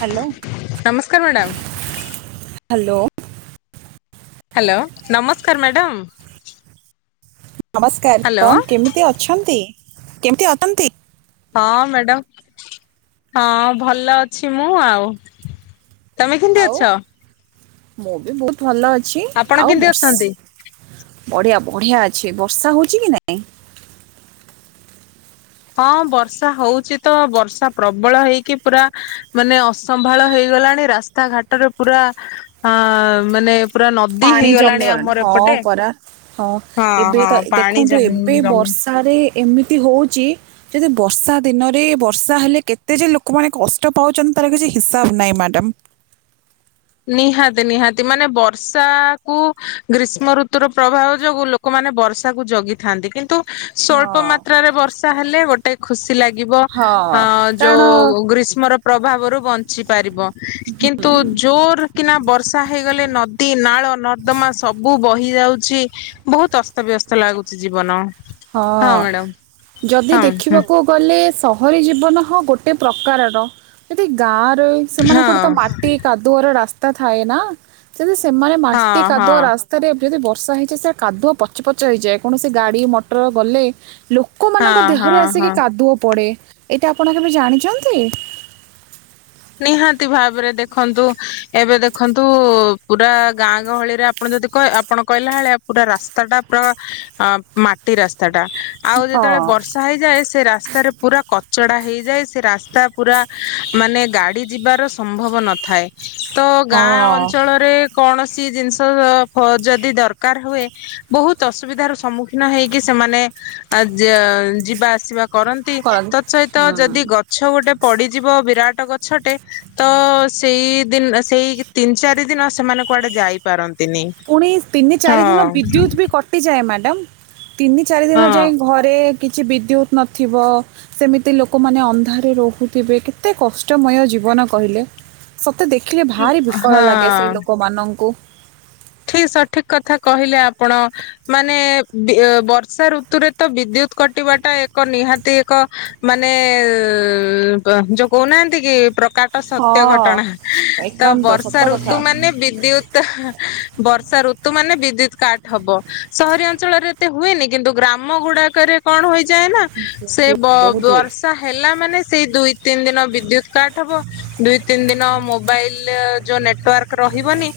Hello. ନମସ୍କାର madam. Hello. Hello ନମସ୍କାର madam. ନମସ୍କାର କଣ କେମିତି ଅଛନ୍ତି? କେମିତି ଅଟନ୍ତି? ହଁ ମ୍ୟାଡାମ ହଁ ଭଲ ଅଛି ମୁଁ ଆଉ, ତମେ କେମିତି ଆଉ ଅଛ? ମୁଁ ବି ବହୁତ ଭଲ ଅଛି ଆପଣ ଆଉ କେମିତି ବର୍ଷ ଅଛନ୍ତି? ବଢିଆ ବଢିଆ ଅଛି ବର୍ଷା ହଉଛି କି ନାଇଁ? ହଁ ବର୍ଷା ହଉଚ ତ ବର୍ଷା ପ୍ରବଳ ହେଇକି ପୁରା ମାନେ ଅସମ୍ଭାଳ ହେଇଗଲାଣି ରାସ୍ତାଘାଟରେ ପୁରା ଅ ମାନେ ପୁରା ନଦୀ ପାଣି ହେଇଗଲାଣି ଜମିଗଲାଣି ଆମର ହଁ ଏପଟେ। କରରା ହଁ ଏବେ ହଁ ତ ପାଣି ଦେଖନ୍ତୁ ଜମି ଏବେ ଜମି ବର୍ଷାରେ ଏମିତି ହଉଛି ଯଦି ବର୍ଷା ଦିନରେ ବର୍ଷା ହେଲେ କେତେ ଯେ ଲୋକମାନେ କଷ୍ଟ ପାଉଛନ୍ତି ତାର କିଛି ହିସାବ ନାହିଁ ମ୍ୟାଡ଼ାମ। ନିହାତି ନିହାତି ମାନେ ବର୍ଷା କୁ ଗ୍ରୀଷ୍ମ ଋତୁର ପ୍ରଭାବ ଯୋଗୁ ଲୋକମାନେ ବର୍ଷାକୁ ଜଗିଥାନ୍ତି କିନ୍ତୁ, ସ୍ୱଳ୍ପ ହଁ। ମାତ୍ରାରେ ବର୍ଷା ହେଲେ ଗୋଟେ ଖୁସି। ଲାଗିବ ହଁ ଆନ୍ କାରଣ ଯୋଉ ଗ୍ରୀଷ୍ମର ପ୍ରଭାବରୁ ବଞ୍ଚି ପାରିବ। କିନ୍ତୁ ଜୋ କିନା ବର୍ଷା ହେଇଗଲେ ନଦୀ ନାଳ ନର୍ଦ୍ଦମା ସବୁ ବହି ଯାଉଛି ବହୁତ ଅସ୍ତବ୍ୟସ୍ତ ଲାଗୁଛି ଜୀବନ ହଁ ଯଦି ହଁ ଦେଖିବାକୁ ହଁ ଗଲେ ସେ ସହରୀ ଜୀବନ ହ ଗୋଟେ ପ୍ରକାରର ଯଦି ଗାଁ ସେମାନଙ୍କର ତ ମାଟି କାଦୁଅର ରାସ୍ତା ତା ଥାଏ ନା। ଯଦି ସେମାନେ ହଁ ମାଟି ହଁ ହଁ କାଦୁଅ ରାସ୍ତାରେ ଯଦି ବର୍ଷା ହେଇଯାଏ ସେ କାଦୁଆ ପଚପଚ ହେଇଯାଏ କୌଣସି ଗାଡି ମ୍ ଗଲେ ଲୋ ଲୋକମାନଙ୍କ ହଁ ହଁ ଦେହରେ ହଁ ଆସିକି କାଦୁଅ ପଡେ଼। ଏଇଟା ଆପଣ କେବେ ଜାଣିଛନ୍ତି? ନିହାତି ଭାବରେ ଦେଖନ୍ତୁ ଏବେ ଦେଖନ୍ତୁ ପୁରା ଗାଁ ଗହଳିରେ ଆପଣ ଯଦି ଆପଣ କହିଲା ଭଳିଆ ପୁରା ରାସ୍ତା ଟା ପୁରା ମାଟି ରାସ୍ତାଟା ଟା ଆଉ ହଁ ଯେତେବେଳେ ବର୍ଷା ହେଇଯାଏ ସେ ରାସ୍ତାରେ ପୁରା କ ଚଡ଼ା ହେଇଯାଏ ସେ ରାସ୍ତା ପୁରା ମାନେ ଗାଡ଼ି ଯିବାର ସମ୍ଭବ ନଥାଏ। ତ ହଁ ଗାଁ ଅଞ୍ଚଳରେ କୌଣସି ଜିନିଷ ଯଦି ଦରକାର ହୁଏ ବହୁତ ଅସୁବିଧା ର ସମ୍ମୁଖୀନ ହେଇକି ସେମାନେ ଯିବା ଆସିବା କରନ୍ତି କରନ୍ତୁ ତତ୍ ସହିତ ହୁଁ ଯଦି ଗଛ ଗୋଟେ ପଡିଯିବ ବିରାଟ ଗ ଛଟେ ତ ସେଇ ଦିନ ସେଇ ତିନି ଚାରି ଦିନ ସେମାନେ କୁଆଡେ ଯାଇପାର ପୁଣି ତିନି ଚାରି ଦିନ ବିଦ୍ୟୁତ ବି କଟିଯାଏ ମ୍ୟାଡାମ୍। ଖାଲି। ତିନି ଚାରି ଦିନ ହଁ ଯାଏ ଘରେ କିଛି ବିଦ୍ୟୁତ ନଥିବ ସେମିତି ଲୋକମାନେ ଅନ୍ଧାରେ ରହୁଥିବେ କେତେ କଷ୍ଟମୟ ଜୀବନ କହିଲେ? ମତେ ଦେଖିଲେ ଭାରି ବିକଳ ଲାଗେ ସେଇ ଲୋକମାନଙ୍କୁ। ଠିକ୍ ସଠିକ୍ କଥା କହିଲେ ଆପଣ ମାନେ ବର୍ଷା ଋତୁରେ ତ ବିଦ୍ୟୁତ୍ କଟିବା ଟା ଏକ ନିହାତି ଏକ ମାନେ ଯୋଉ କହୁନାହାନ୍ତି କି ପ୍ର କାଟ ସତ୍ୟ ହଁ ଘଟଣା ତ ଏକାନ୍ତ ବର୍ଷା ସତ କଥା ଋତୁ ମାନେ ବିଦ୍ୟୁତ୍ ବର୍ଷା ଋତୁ ମାନେ ବିଦ୍ୟୁତ କାଟ ହବ ସହରୀ ଅଞ୍ଚଳରେ ଏତେ ହୁଏନି କିନ୍ତୁ ଗ୍ରାମ ଗୁଡାକରେ କଣ ହୋଇ ଯାଏ ନା ସେ ବ ବହୁତ- ବହୁତ ହୁଏ ବର୍ଷା ହେଲା ମାନେ ସେଇ ଦୁଇ ତିନି ଦିନ ବିଦ୍ୟୁତ କାଟ ହବ ଦୁଇ ତିନି ଦିନ ମୋବାଇଲ ଯୋଉ ନେଟୱାର୍କ ରହିବନି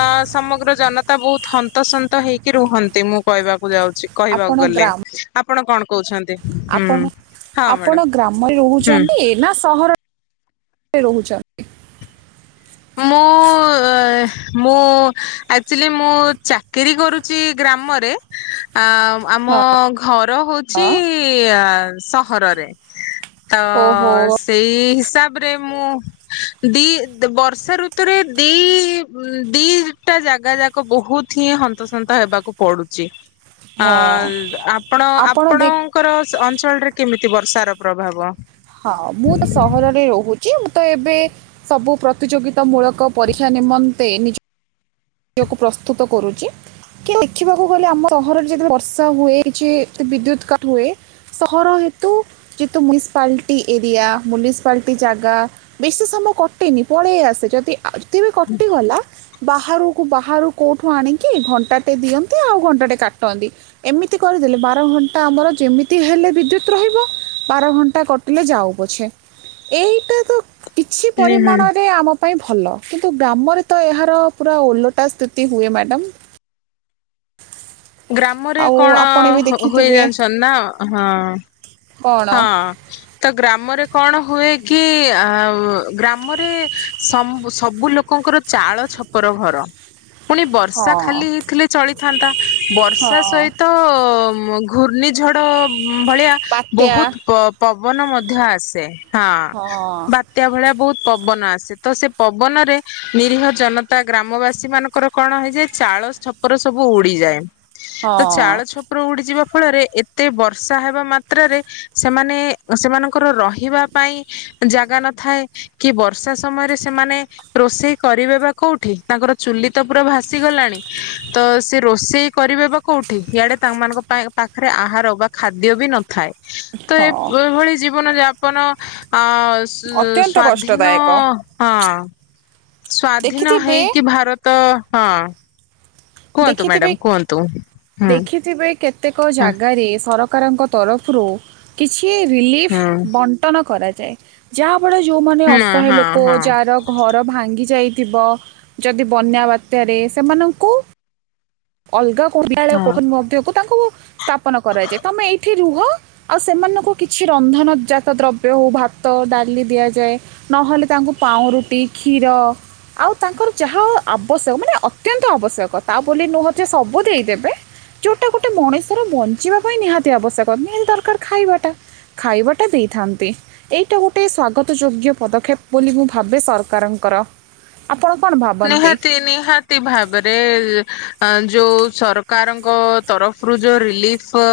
ଅଁ ସମଗ୍ର ଜନତା ବହୁତ ହନ୍ତସନ୍ତ ହେଇକି ରୁହନ୍ତି ମୁଁ କହିବାକୁ ଯାଉଛି କହିବାକୁ ଆପଣ ଗଲେ ଆପ୍ ଗ୍ରାମ ଆପଣ କଣ କହୁଛନ୍ତି? ହୁଁ ଆପଣ ହଁ ମ୍ୟାଡାମ ଆପଣ ଗ୍ରାମରେ ହୁଁ। ରହୁଛନ୍ତି ନା ସହର? ରେ ରହୁଛନ୍ତି? ମୁଁ ମୁଁ ଆକଚୁଲି ମୁଁ ଚାକିରୀ କରୁଛି ଗ୍ରାମରେ। ଆ ଆମ ଘର ହଉଛି ହଁ ଆ ସହରରେ ତ ଓହୋ ସେଇ ହିସାବ। ରେ ମୁଁ ଦି ବର ଷା ଋତୁରେ ଦି ଦିଟା ଜାଗା ଯାକ ବହୁତ ହିଁ ହନ୍ତସନ୍ତ ହେବାକୁ ପଡୁଛି। ଅ ହଁ ଆପଣ ଆପଣଙ୍କର ଅଞ୍ଚଳରେ। କେମିତି ବର୍ଷାର ପ୍ରଭାବ। ହଁ ମୁଁ ତ ସହରରେ ରହୁଛି ମୁଁ ତ ଏବେ ସବୁ ପ୍ରତିଯୋଗି ମୂଳକ ପରୀକ୍ଷା ନିମନ ତେ ନିଜ ନିଜକୁ ପ୍ରସ୍ତୁତ କରୁଛି କି ଦେଖିବାକୁ ଗଲେ ଆମ ସହରରେ ଯେବେ ବର୍ଷା ହୁଏ କିଛି ବିଦ୍ୟୁତ କାଟ ହୁଏ ସହର ହେତୁ ଯେହେତୁ ମୁନିସିପାଲିଟି ଏରିଆ ମୁନିସିପାଲିଟି ଜାଗା ବେଶୀ ସମୟ କଟେନି ପଳେଇ ଆସେ ଯଦି ଆଉ ଯଦି ବି କଟିଗଲା। ବାହାରୁ। କୁ ବାହାରୁ କେଉଠୁ ଆଣିକି ଘଣ୍ଟାଟେ ଦିଅନ୍ତି ଆଉ ଘଣ୍ଟାଟେ କାଟନ୍ତି ଏମିତି କରିଦେଲେ ବାର ଘଣ୍ଟା ଆମର ଯେମିତି ହେଲେ ବିଦ୍ୟୁତ ରହିବ ବାର ଘଣ୍ଟା କଟିଲେ ଯାଉ ପଛେ ଏଇଟା ତ କିଛି ନିହାତି ପରିମାଣରେ ଆମ ପାଇଁ। ଭଲ କିନ୍ତୁ ଗ୍ରାମରେ ତ ଏହାର ପୁରା ଓଲ ସ୍ଥିତି ହୁଏ ମ୍ୟାଡ଼ମ। ଗ୍ରାମରେ ଆଉ କଣ ଆପଣ ବି ହ ହୁଏ ଦେଖିଥିବେ ଜାଣିଛନ ନା ହଁ। କ'ଣ ହଁ ତ ଗ୍ରାମରେ କଣ ହୁଏ କି ଆ ଗ୍ରାମରେ ସ-ସବୁ ଲୋକଙ୍କର ଚାଳ ଛପର ଘର ପୁଣି ବର୍ଷା ହଁ ଖାଲି ହେଇଥିଲେ ଚଳିଥାନ୍ତା ହଁ ବର୍ଷା ସହିତ ଘୂର୍ଣ୍ଣିଝଡ଼ ଭଳିିଆ ବାତ୍ୟା ବହୁତ ପ ପବନ ମଧ୍ୟ ଆସେ ହଁ ବାତ୍ୟା ଭଳିଆ ବହୁତ ପବନ ଆସେ ତ ସେ ପବନରେ ନିରୀହ ଜନତା ଗ୍ରାମବାସୀ ମାନଙ୍କର କଣ ହେଇଯାଏ ଚାଳ ଛପର ସବୁ ଉଡିଯାଏ। ହଁ ତ ଚାଳ ଛପର ଉଡିଯିବା ଫଳରେ ଏତେ ବର୍ଷା ହେବା ମା ମାତ୍ରାରେ ସେମାନେ ସେମାନଙ୍କର ରହିବା ପାଇଁ ଜାଗା ନଥାଏ କି ବର୍ଷା ସମୟରେ ସେମାନେ ରୋଷେଇ କରିବେ ବା କୋଉଠି ତାଙ୍କର ଚୁଲି ତ ପୁରା ଭାସି ଗଲାଣି ତ ସେ ରୋଷେଇ କରିବେ ବା କୋଉଠି ଇଆଡେ ତାଙ୍କମାନଙ୍କ ପା ପାଖରେ ଆହାର ବା ଖାଦ୍ୟ ବି ନ ଥାଏ। ତ ଏ ହଁ ଭଳି ଜୀବନ ଯାପ ଯାପନ ଆଁ। ଅତ୍ୟନ୍ତ ସ-ସ-ସ୍ଵାଧୀନ କଷ୍ଟଦାୟକ ହଁ। ସ୍ଵାଧୀନ ଦେଖିଥିବେ ହେଇକି ଭାର ତ ହଁ। କୁହନ୍ତୁ ମ୍ୟାଡାମ ଦେଖିଥିବେ କୁହନ୍ତୁ ହୁଁ ପ୍ରତ୍ୟେକ ହଁ ଜାଗାରେ ସରକାରଙ୍କ ତରଫରୁ କିଛି କି ରିଲିଫ୍ ହୁଁ ବଣ୍ଟନ କରାଯାଛି ଯାହା ଯେତେବେଳେ ଯଉମାନେ ହଁ ଅସହାୟ ଲୋକ ହଁ ହଁ ଯାହାର ଘର ଭାଙ୍ଗି ଯାଇ ଥିବ ଯଦି ବନ୍ୟା ବାତ୍ୟାରେ ସେମାନଙ୍କୁ ଅଲଗା କଳେ ହଁ। କ ମ ହବ ତାଙ୍କୁ ସ୍ଥାପନ କରାଯାଏ ତମେ ଏଇଠି ରୁହ ଆଉ ସେମାନଙ୍କୁ କିଛି ରନ୍ଧନ ଜାତ ଦ୍ରବ୍ୟ ହଉ ଭାତ ଡାଲି ଦିଆଯାଏ ନହେଲେ ତାଙ୍କୁ ପାଉଁରୁଟି କ୍ଷୀର ଆଉ ତାଙ୍କର ଯାହା ଆବଶ୍ୟକ ମାନେ ଅତ୍ୟନ୍ତ ଆବଶ୍ୟକ ତା ବୋଲି ନୁହଁ ଯେ ସବୁ ଦେଇଦେବେ ଯେଉଁଟା ଗୋଟେ ମଣିଷର ବଞ୍ଚିବା ପାଇଁ ନିହାତି ଆବଶ୍ୟକ ନିହାତି ଦରକାର ଖାଇବାଟା ଖାଇବାଟା ଦେଇଥାନ୍ତି ଏଇଟା ଗୋଟେ ସଵାଗତ ଯୋଗ୍ୟ ପଦକ୍ଷେପ ବୋଲି ମୁଁ ଭାବେ ସରକାରଙ୍କର ଆପଣ କ'ଣ ଭାବନ୍ତି ନିହାତି ନିହାତି ଭାବରେ ଯେଉଁ ସରକାରଙ୍କ ତରଫରୁ ଯେଉ ରିଲିଫ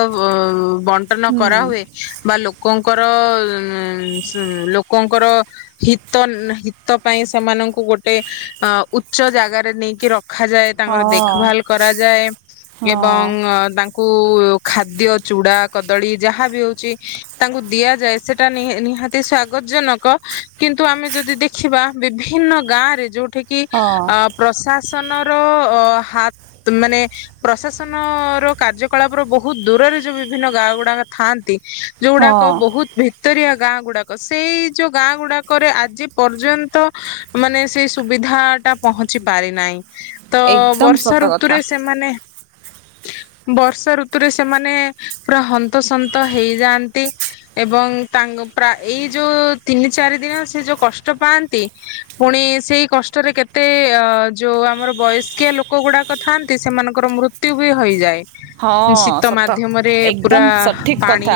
ବଣ୍ଟନ ହୁଁ କରାହୁଏ ବା ଲୋକ ଙ୍କର ଉ ଲୋକଙ୍କର ହିତ ହିତ ପାଇଁ ସେମାନଙ୍କୁ ଗୋଟେ ଉଚ୍ଚ ଜାଗାରେ ନେଇକି ରଖ। ରଖାଯାଏ ହଁ ତାଙ୍କର ଦେଖଭାଲ କରାଯାଏ ଏବଂ ହଁ ତାଙ୍କ କୁ ଖାଦ୍ୟ ଚୁଡା କଦଳୀ ଯାହା ବି ହଉଛି ତାଙ୍କୁ ଦିଆଯାଏ ସେଟା ନିହାତି ସ୍ଵାଗତ ଜନକ କିନ୍ତୁ ଆମେ ଯଦି ଦେଖିବା ବିଭିନ୍ନ ଗାଁ ରେ ଯୋଉଠି କି ହଁ ଅ ପ୍ରସାଦ ପ୍ରାସନର ଅ ହାତ ମାନେ ପ୍ରଶାସନର କାର୍ଯ୍ୟକଳାପର ବହୁତ ଦୂରରେ ଯୋଉ ବିଭିନ୍ନ ଗାଁ ଗୁଡାକ ଥାଆନ୍ତି। ଯୋଉ ହଁ ଗଡାକ ବହୁତ ଭିତରିଆ ଗାଁ ଗୁଡାକ ସେଇ ଯୋଉ ଗାଁ ଗୁଡାକରେ ଆଜି ପର୍ଯ୍ୟନ୍ତ ମାନେ ସେଇ ସୁବିଧାଟା ପହଞ୍ଚି ପାରିନାହିଁ। ତ ଏକଦମ୍ ବର୍ଷା ସତ କଥା ଋତୁରେ ସେମାନେ ବର୍ଷା ଋତୁରେ ସେମାନେ ପୁରା ହନ୍ତସନ୍ତ ହେଇଯାଆନ୍ତି ଏବଂ ତାଙ୍କ ଏଇ ଯୋଉ ତିନି ଚାରି ଦିନ ସେ ଯୋଉ କଷ୍ଟ ପାଆନ୍ତି ପୁଣି ସେଇ କଷ୍ଟରେ କେତେ ଯେଉଁ ଆମର ବୟସ୍କିଆ ଲୋକ ଗୁଡ଼ାକ ଥାଆନ୍ତି ସେମାନଙ୍କର ମୃତ୍ୟୁ ବି ହୋଇଯାଏ। ହଁ ଶୀତ ସତ ମାଧ୍ୟମରେ ପୁରା ଏକଦମ୍ ସଠିକ୍ ପାଣି କଥା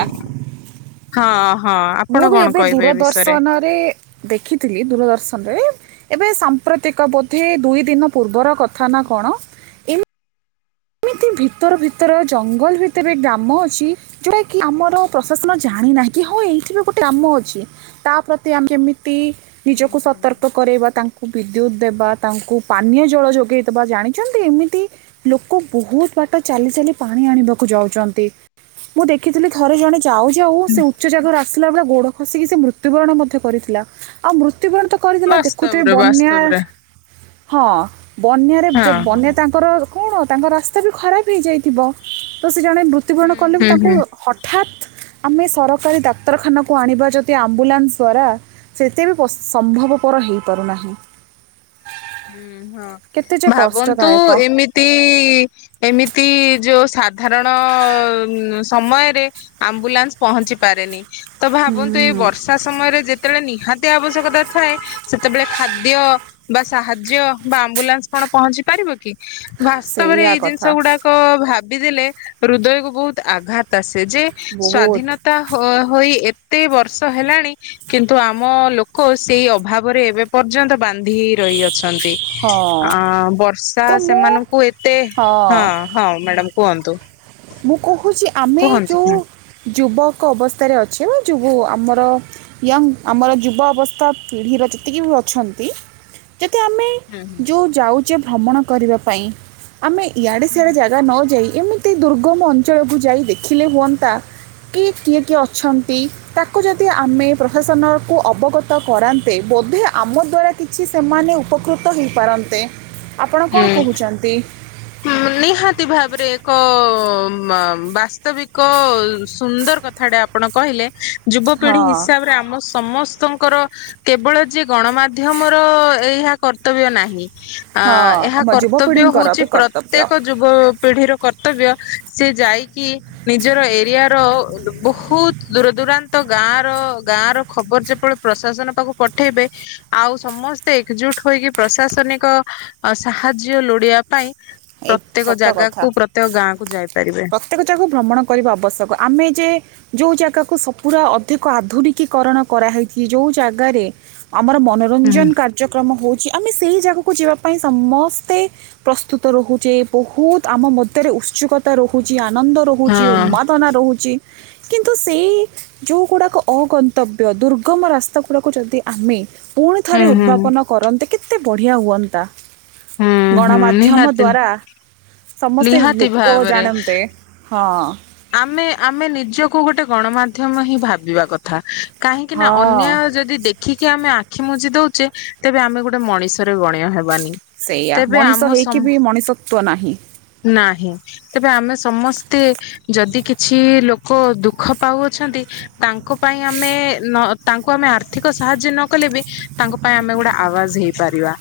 ହଁ ହଁ ଆପଣ ମୁଁ ବି କଣ ଏବେ କହିବେ ଏ ବିଷୟରେ? ଦୂରଦର୍ଶନରେ ଦେଖିଥିଲି ଦୂରଦର୍ଶନରେ ଏବେ ପ୍ରତ୍ୟେକ ବୋଧେ ଦୁଇ ଦିନ ପୂର୍ବର କଥା ନା କଣ ଏତି ଏମିତି ଭିତର ଭିତର ଜଙ୍ଗଲ ଭିତରେ ଗ୍ରାମ ଅଛି ଯୋଉଟା କି ଆମର ପ୍ରଶାସନ ଜାଣିନାହିଁ କି ହଁ ଏଇଠ ବି ଗୋଟେ ଗାମ ଅଛି ତା ପ୍ରତି ଆମେ କେମି ହୁଁ ନିଜକୁ ହୁଁ। ସତର୍କ କରାଇବା ତାଙ୍କୁ ବି ବିଦ୍ୟୁତ ଦେବା ତାଙ୍କୁ ପାନୀୟ ଜଳ ଯୋଗେଇ ଦେବା ଜାଣିଛନ୍ତି ଏମିତି ଲୋକ ବହୁତ ବାଟ ଚାଲି ଚାଲି ପାଣି ଆଣିବାକୁ ଯାଉଛନ୍ତି ମୁଁ ଦେଖିଥିଲି ଥରେ ଜଣେ ଯାଉ ଯଉ ସେ ଉଚ୍ଚ ଜାଗାରୁ ଆସିଲା ବେଳେ ଗୋଡ ଖସିକି ସେ ମୃତ୍ୟୁବରଣ ମଧ୍ୟ କରିଥିଲା ଆଉ ମୃ ମୁତ୍ୟୁ ବରଣ କରିଥିଲା ଦେଖୁଥିବେ ବାସ୍ତବରେ ବନ୍ୟା ବାସ୍ତବରେ [unintelligible] ହଁ। ବନ୍ୟାରେ ହଁ ଯ ହଁ ବନ୍ୟା ତାଙ୍କର କ'ଣ ତାଙ୍କ ରାସ୍ତା ବି ଖରାପ ହେଇଯାଇଥିବ ତ ସେ ଜଣେ ମୃତ୍ୟୁବରଣ ହୁଁ କଲେ ବି ହୁଁ ତାଙ୍କୁ ହୁଁ। ହଠାତ୍ ଆମେ ସରକାରୀ ଡାକ୍ତରଖାନାକୁ ଆଣିବା ଯଦି ଆମ୍ବୁଲାନ୍ସ ଦ୍ୱାରା ସେତେ ବି ସମ୍ଭବପର ହୋଇଇପାରୁନାହିଁ। ହୁଁ ହଁ ଭାବନ୍ତୁ କଷ୍ଟଦାୟକ ଏମିତି ଏମିତି ଯୋଉ ସାଧାରଣ ସମୟରେ ଆମ୍ବୁଲାନ୍ସ ପହଞ୍ଚି ପାରେନି। ତ ଭାବନ୍ତୁ ହୁଁ ଏଇ ବର୍ଷା ସମୟରେ ଯେତେବେଳେ ନିହାତି ଆବଶ୍ୟକତା ଥାଏ ସେତେବେଳେ ଖାଦ୍ୟ ବା ସାହାଯ୍ୟ ବା ଆମ୍ବୁଲାନ୍ସ କଣ ପହଞ୍ଚି ପାରିବ କି? ବାସ୍ତବରେ ସେଇଆ ଏଇ ଜିନିଷ କଥା ଗୁଡାକ ଭାବ ଦେଲେ ହୃଦୟକୁ ବହୁତ ଆଘାତ ଆସେ। ଯେ ବହୁତ ସ୍ଵାଧୀନତା ହୋ ହୋଇ। କେତେ ବର୍ଷ ହେଲାଣି କିନ୍ତୁ ଆମ ଲୋକ ସେଇ ଅଭାବରେ ଏବେ ପର୍ଯ୍ୟନ୍ତ ବାନ୍ଧି ରହି ଅଛନ୍ତି ହଁ ଆ ବର୍ଷା ତ ମୁଁ ସେମାନଙ୍କୁ ଏତେ ହଁ ହଁ ମ୍ୟାଡ଼ମ କୁହନ୍ତୁ। [unintelligible] ଦେଖୁଛି ଆମେ କୁହନ୍ତୁ ଯେଉ ହୁଁ। ଯୁବକ ଅବସ୍ଥାରେ ଅଛି ଯୁଗୁ ଆମର ୟଙ୍ଗ ଆମର ଯୁବ ଅବସ୍ଥା ପିଢ଼ିର ଯେତିକି ବି ଅଛନ୍ତି। ଯଦି ଆମେ ହୁଁ ଜୋଉ ଯାଉ ର୍ଯ୍ୟ ଭ୍ରମଣ କରିବା ପାଇଁ ଆମେ ଇଆଡ଼େ ହୁଁ ହୁଁ ସିଆଡ଼େ ଜାଗା ନ ଯାଇ ଏମତି ଦୁର୍ ଗମ ଅଞ୍ଚଳକୁ ଯାଇ ଦେଖିଲେ ହୁଅନ୍ତା କି କିଏ କିଏ ଅଛନ୍ତି ତାକୁ ଯଦି ଆମେ ପ୍ରଫାସନକୁ ଅବଗତ କରାନ୍ତେ ବୋଧେ ଆମ ଦ୍ୱାରା କିଛି ସେମାନେ ଉପକୃତ ହୋଇଇପାରନ୍ତେ। ହୁଁ ନିହାତି ଭାବରେ। ଏକ ବାସ୍ତବିକ ସୁନ୍ଦର କଥାଟା ଆପଣ କହିଲେ। ହଁ ଯୁବପିଢି ହିସାବରେ ଆମ ସମସ୍ତଙ୍କର କେବଳ ଯେ ଗଣମାଧ୍ୟମ ର ଏହା କର୍ତ୍ତବ୍ୟ ନାହିଁ। ହଁ। ତା ଆମ କର୍ତ୍ତବ୍ୟ ଯୁବପିଢ଼ିଙ୍କର ହଉଛି ବି କର୍ତ୍ତବ୍ୟ ପ୍ରତ୍ୟେକ ଯୁବ ପିଢ଼ିର କର୍ତ୍ତବ୍ୟ ସେ ଯାଇକି ନିଜର ଏରିଆ ର ବହୁତ ଦୂର ଦୂରାନ୍ତ ଗାଁ ର ଗାଁ ର ଖବର ଯେପରି ପ୍ରଶାସନ ପାଖକୁ ପଠେଇବେ ଆଉ ସମସ୍ତେ ଏକଜୁଟ ହୋଇକି ପ୍ରଶାସନିକ ଅ ସାହାଯ୍ୟ ଲୋଡ଼ିବା ପାଇଁ ଏକ ପ୍ରତ୍ୟେକ ସତ ଜାଗାକୁ କଥା ପ୍ରତ୍ୟେକ ଗାଁକୁ ଯାଇପାରିବେ। ପ୍ରତ୍ୟେକ ଜାଗକୁ ଭ୍ରମଣ କରିବା ଆବଶ୍ୟକ ଆମେ ଯେ ଯୋଉ ଜାଗା ସ ପୁରା ଅଧିକ ଆଧୁନିକୀକରଣ କରାହେଇଛି ଯୋଉ ଜାଗାରେ ଆମର ହୁଁ ମନୋରଞ୍ଜନ କାର୍ଯ୍ୟକ୍ରମ ହଉଛି ଆମେ ସେଇ ଜାଗାକୁ ଯିବା ପାଇଁ ସମସ୍ତେ ପ୍ରସ୍ତୁ ରହୁଛେ ବହୁତ ଆମ ମଧ୍ୟରେ ଉତ୍ସୁକତା ରହୁଛି। ଆନନ୍ଦ ହଁ ରହୁଛି ଉନ୍ମାଦନା ରହୁଛି। କିନ୍ତୁ ସେଇ ଯଉ ଗୁଡ଼ାକ ଅଗନ୍ତବ୍ୟ ଦୁର୍ଗମ ରାସ୍ତା ଗୁଡ଼ାକୁ ଯଦି ଆମେ ପୁଣି ଥରେ ହୁଁ ହୁଁ ଉଦ୍ଭାବନ କରନ୍ତେ କି ଏତେ ବଢ଼ିଆ ହୁଅନ୍ତା। ହୁଁ ହୁଁ ଗଣମାଧ୍ୟ ନିହାତି ନିହାତି ଲୋକ ଭାବରେ ଜାଣନ୍ତେ ହଁ ଆମେ ଆମେ ନିଜକୁ ଗୋଟେ ଗଣମାଧ୍ୟମ ହିଁ ଭାବିବା କଥା କାହିଁକି ନା ହଁ ଅନ୍ୟାୟ ଯଦି ଦେଖିକି ଆମେ ଆ ଆଖି ମୁୁଜି ଦଉଛେ ତେବେ ଆମେ ଗୋଟେ ମଣିଷରେ ଗଣୀୟ ହେବାନି। ସେଇୟା ତେବେ ଆମ ମଣିଷ ସମ ହେଇକି ବି ମଣିଷତ୍ଵ ନାହିଁ। ନାହିଁ ତେବେ ଆମେ ସମସ୍ତେ ଯଦି କିଛି ଲୋକ ଦୁଃଖ ପାଉଅଛନ୍ତି ତାଙ୍କ ପାଇଁ ଆମେ ତାଙ୍କୁ ଆମେ ଆର୍ଥିକ ସାହାଯ୍ୟ ନ କଲେ ବି ତାଙ୍କ ପାଇଁ ଆମେ ଗୋଟେ ଆବାଜ ହେଇପାରିବା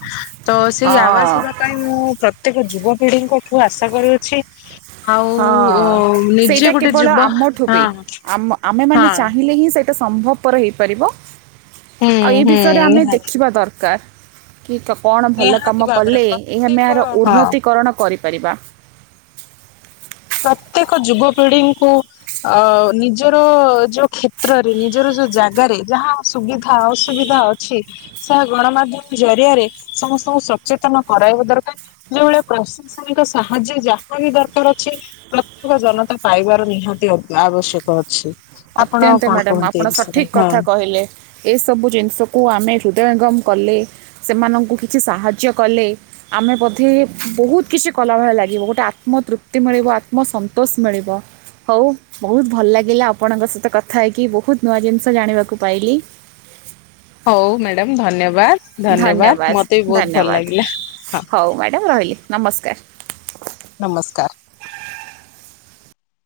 ସେ ଆ ବା ହଁ ସୁଧା କ ମୁଁ ପ୍ରତ୍ୟେକ ଯୁବପିଢିଙ୍କ ଠୁ ଆଶା କରୁଅଛି ଆଉ ହଁ ନିଜେ ସେଇଟା ଗୋଟେ କେବଳ ଯୁବ ଆମଠୁ ହଁ ବି ଆମ ଆମେ ମାନେ ହଁ ଚାହିଁଲେ ହିଁ ସେ ସମ୍ଭବପର ହେଇପାରିବ ହୁଁ ଆଉ ଏ ହୁଁ ବିଷୟରେ ଆମେ ନିହାତି ଦେଖିବା ଦରକାର କି କଣ ଭଲ ନିହାତି କାମ ଭାବରେ କଲେ ଏ ଆମେ ପ୍ରତ୍ୟେକ ଏହାର ହଁ ଉନ୍ନତିକରଣ କରିପାରିବା ପ୍ରତ୍ୟେକ ଯୁବପିଢିଙ୍କୁ ଅ ନିଜର ଯୋଉ କ୍ଷେତ୍ରରେ ନିଜର ଯୋଉ ଜାଗାରେ ଯାହା ସୁବିଧା ଅସୁବିଧା ଅଛି ସେହା ଗଣମାଧ୍ୟମ ଜରିଆରେ ସମସ୍ତଙ୍କୁ ସଚେତନ କରାଇବା ଦରକାର ଯୋଉଭଳିଆ ପ୍ରଶାସନିକ ସାହାଯ୍ୟ ଯାହା ବି ଦରକାର ପ୍ରତ୍ୟେକ ଜନତା ପାଇବାର ନିହାତି ଆବଶ୍ୟକ ଅଛି ଆପଣ ଅତ୍ୟନ୍ତ କଣ ମ୍ୟାଡାମ କୁହନ୍ତି ଆପଣ ଏ ବିଷୟରେ ସଠିକ ହଁ। କଥା କହିଲେ ଏସବୁ ଜିନିଷକୁ ଆମେ ହୃଦୟଙ୍ଗମ କଲେ ସେମାନଙ୍କୁ କିଛି ସାହାଯ୍ୟ କଲେ ଆମେ ବୋଧେ ବହୁତ କିଛି କଲା ଭଳେ ଲାଗିବ ଗୋଟେ ଆତ୍ମତୃପ୍ତି ମିଳିବ ଆତ୍ମସନ୍ତୋଷ ମିଳିବ ହଉ ବହୁତ ଭଲ ଲାଗିଲା ଆପଣଙ୍କ ସହିତ କଥା ହେଇକି ବହୁତ ନୂଆ ଜିନିଷ ଜାଣିବାକୁ ପାଇଲି ହଉ ମ୍ୟାଡ଼ାମ ଧନ୍ୟବାଦ ମତେ ବି ଧନ୍ୟବାଦ ବହୁତ ଭଲ ଧନ୍ୟବାଦ ଲାଗିଲା। ହଁ ହଉ ମ୍ୟାଡ଼ାାମ ରହିଲି ନମସ୍କାର ନମସ୍କାର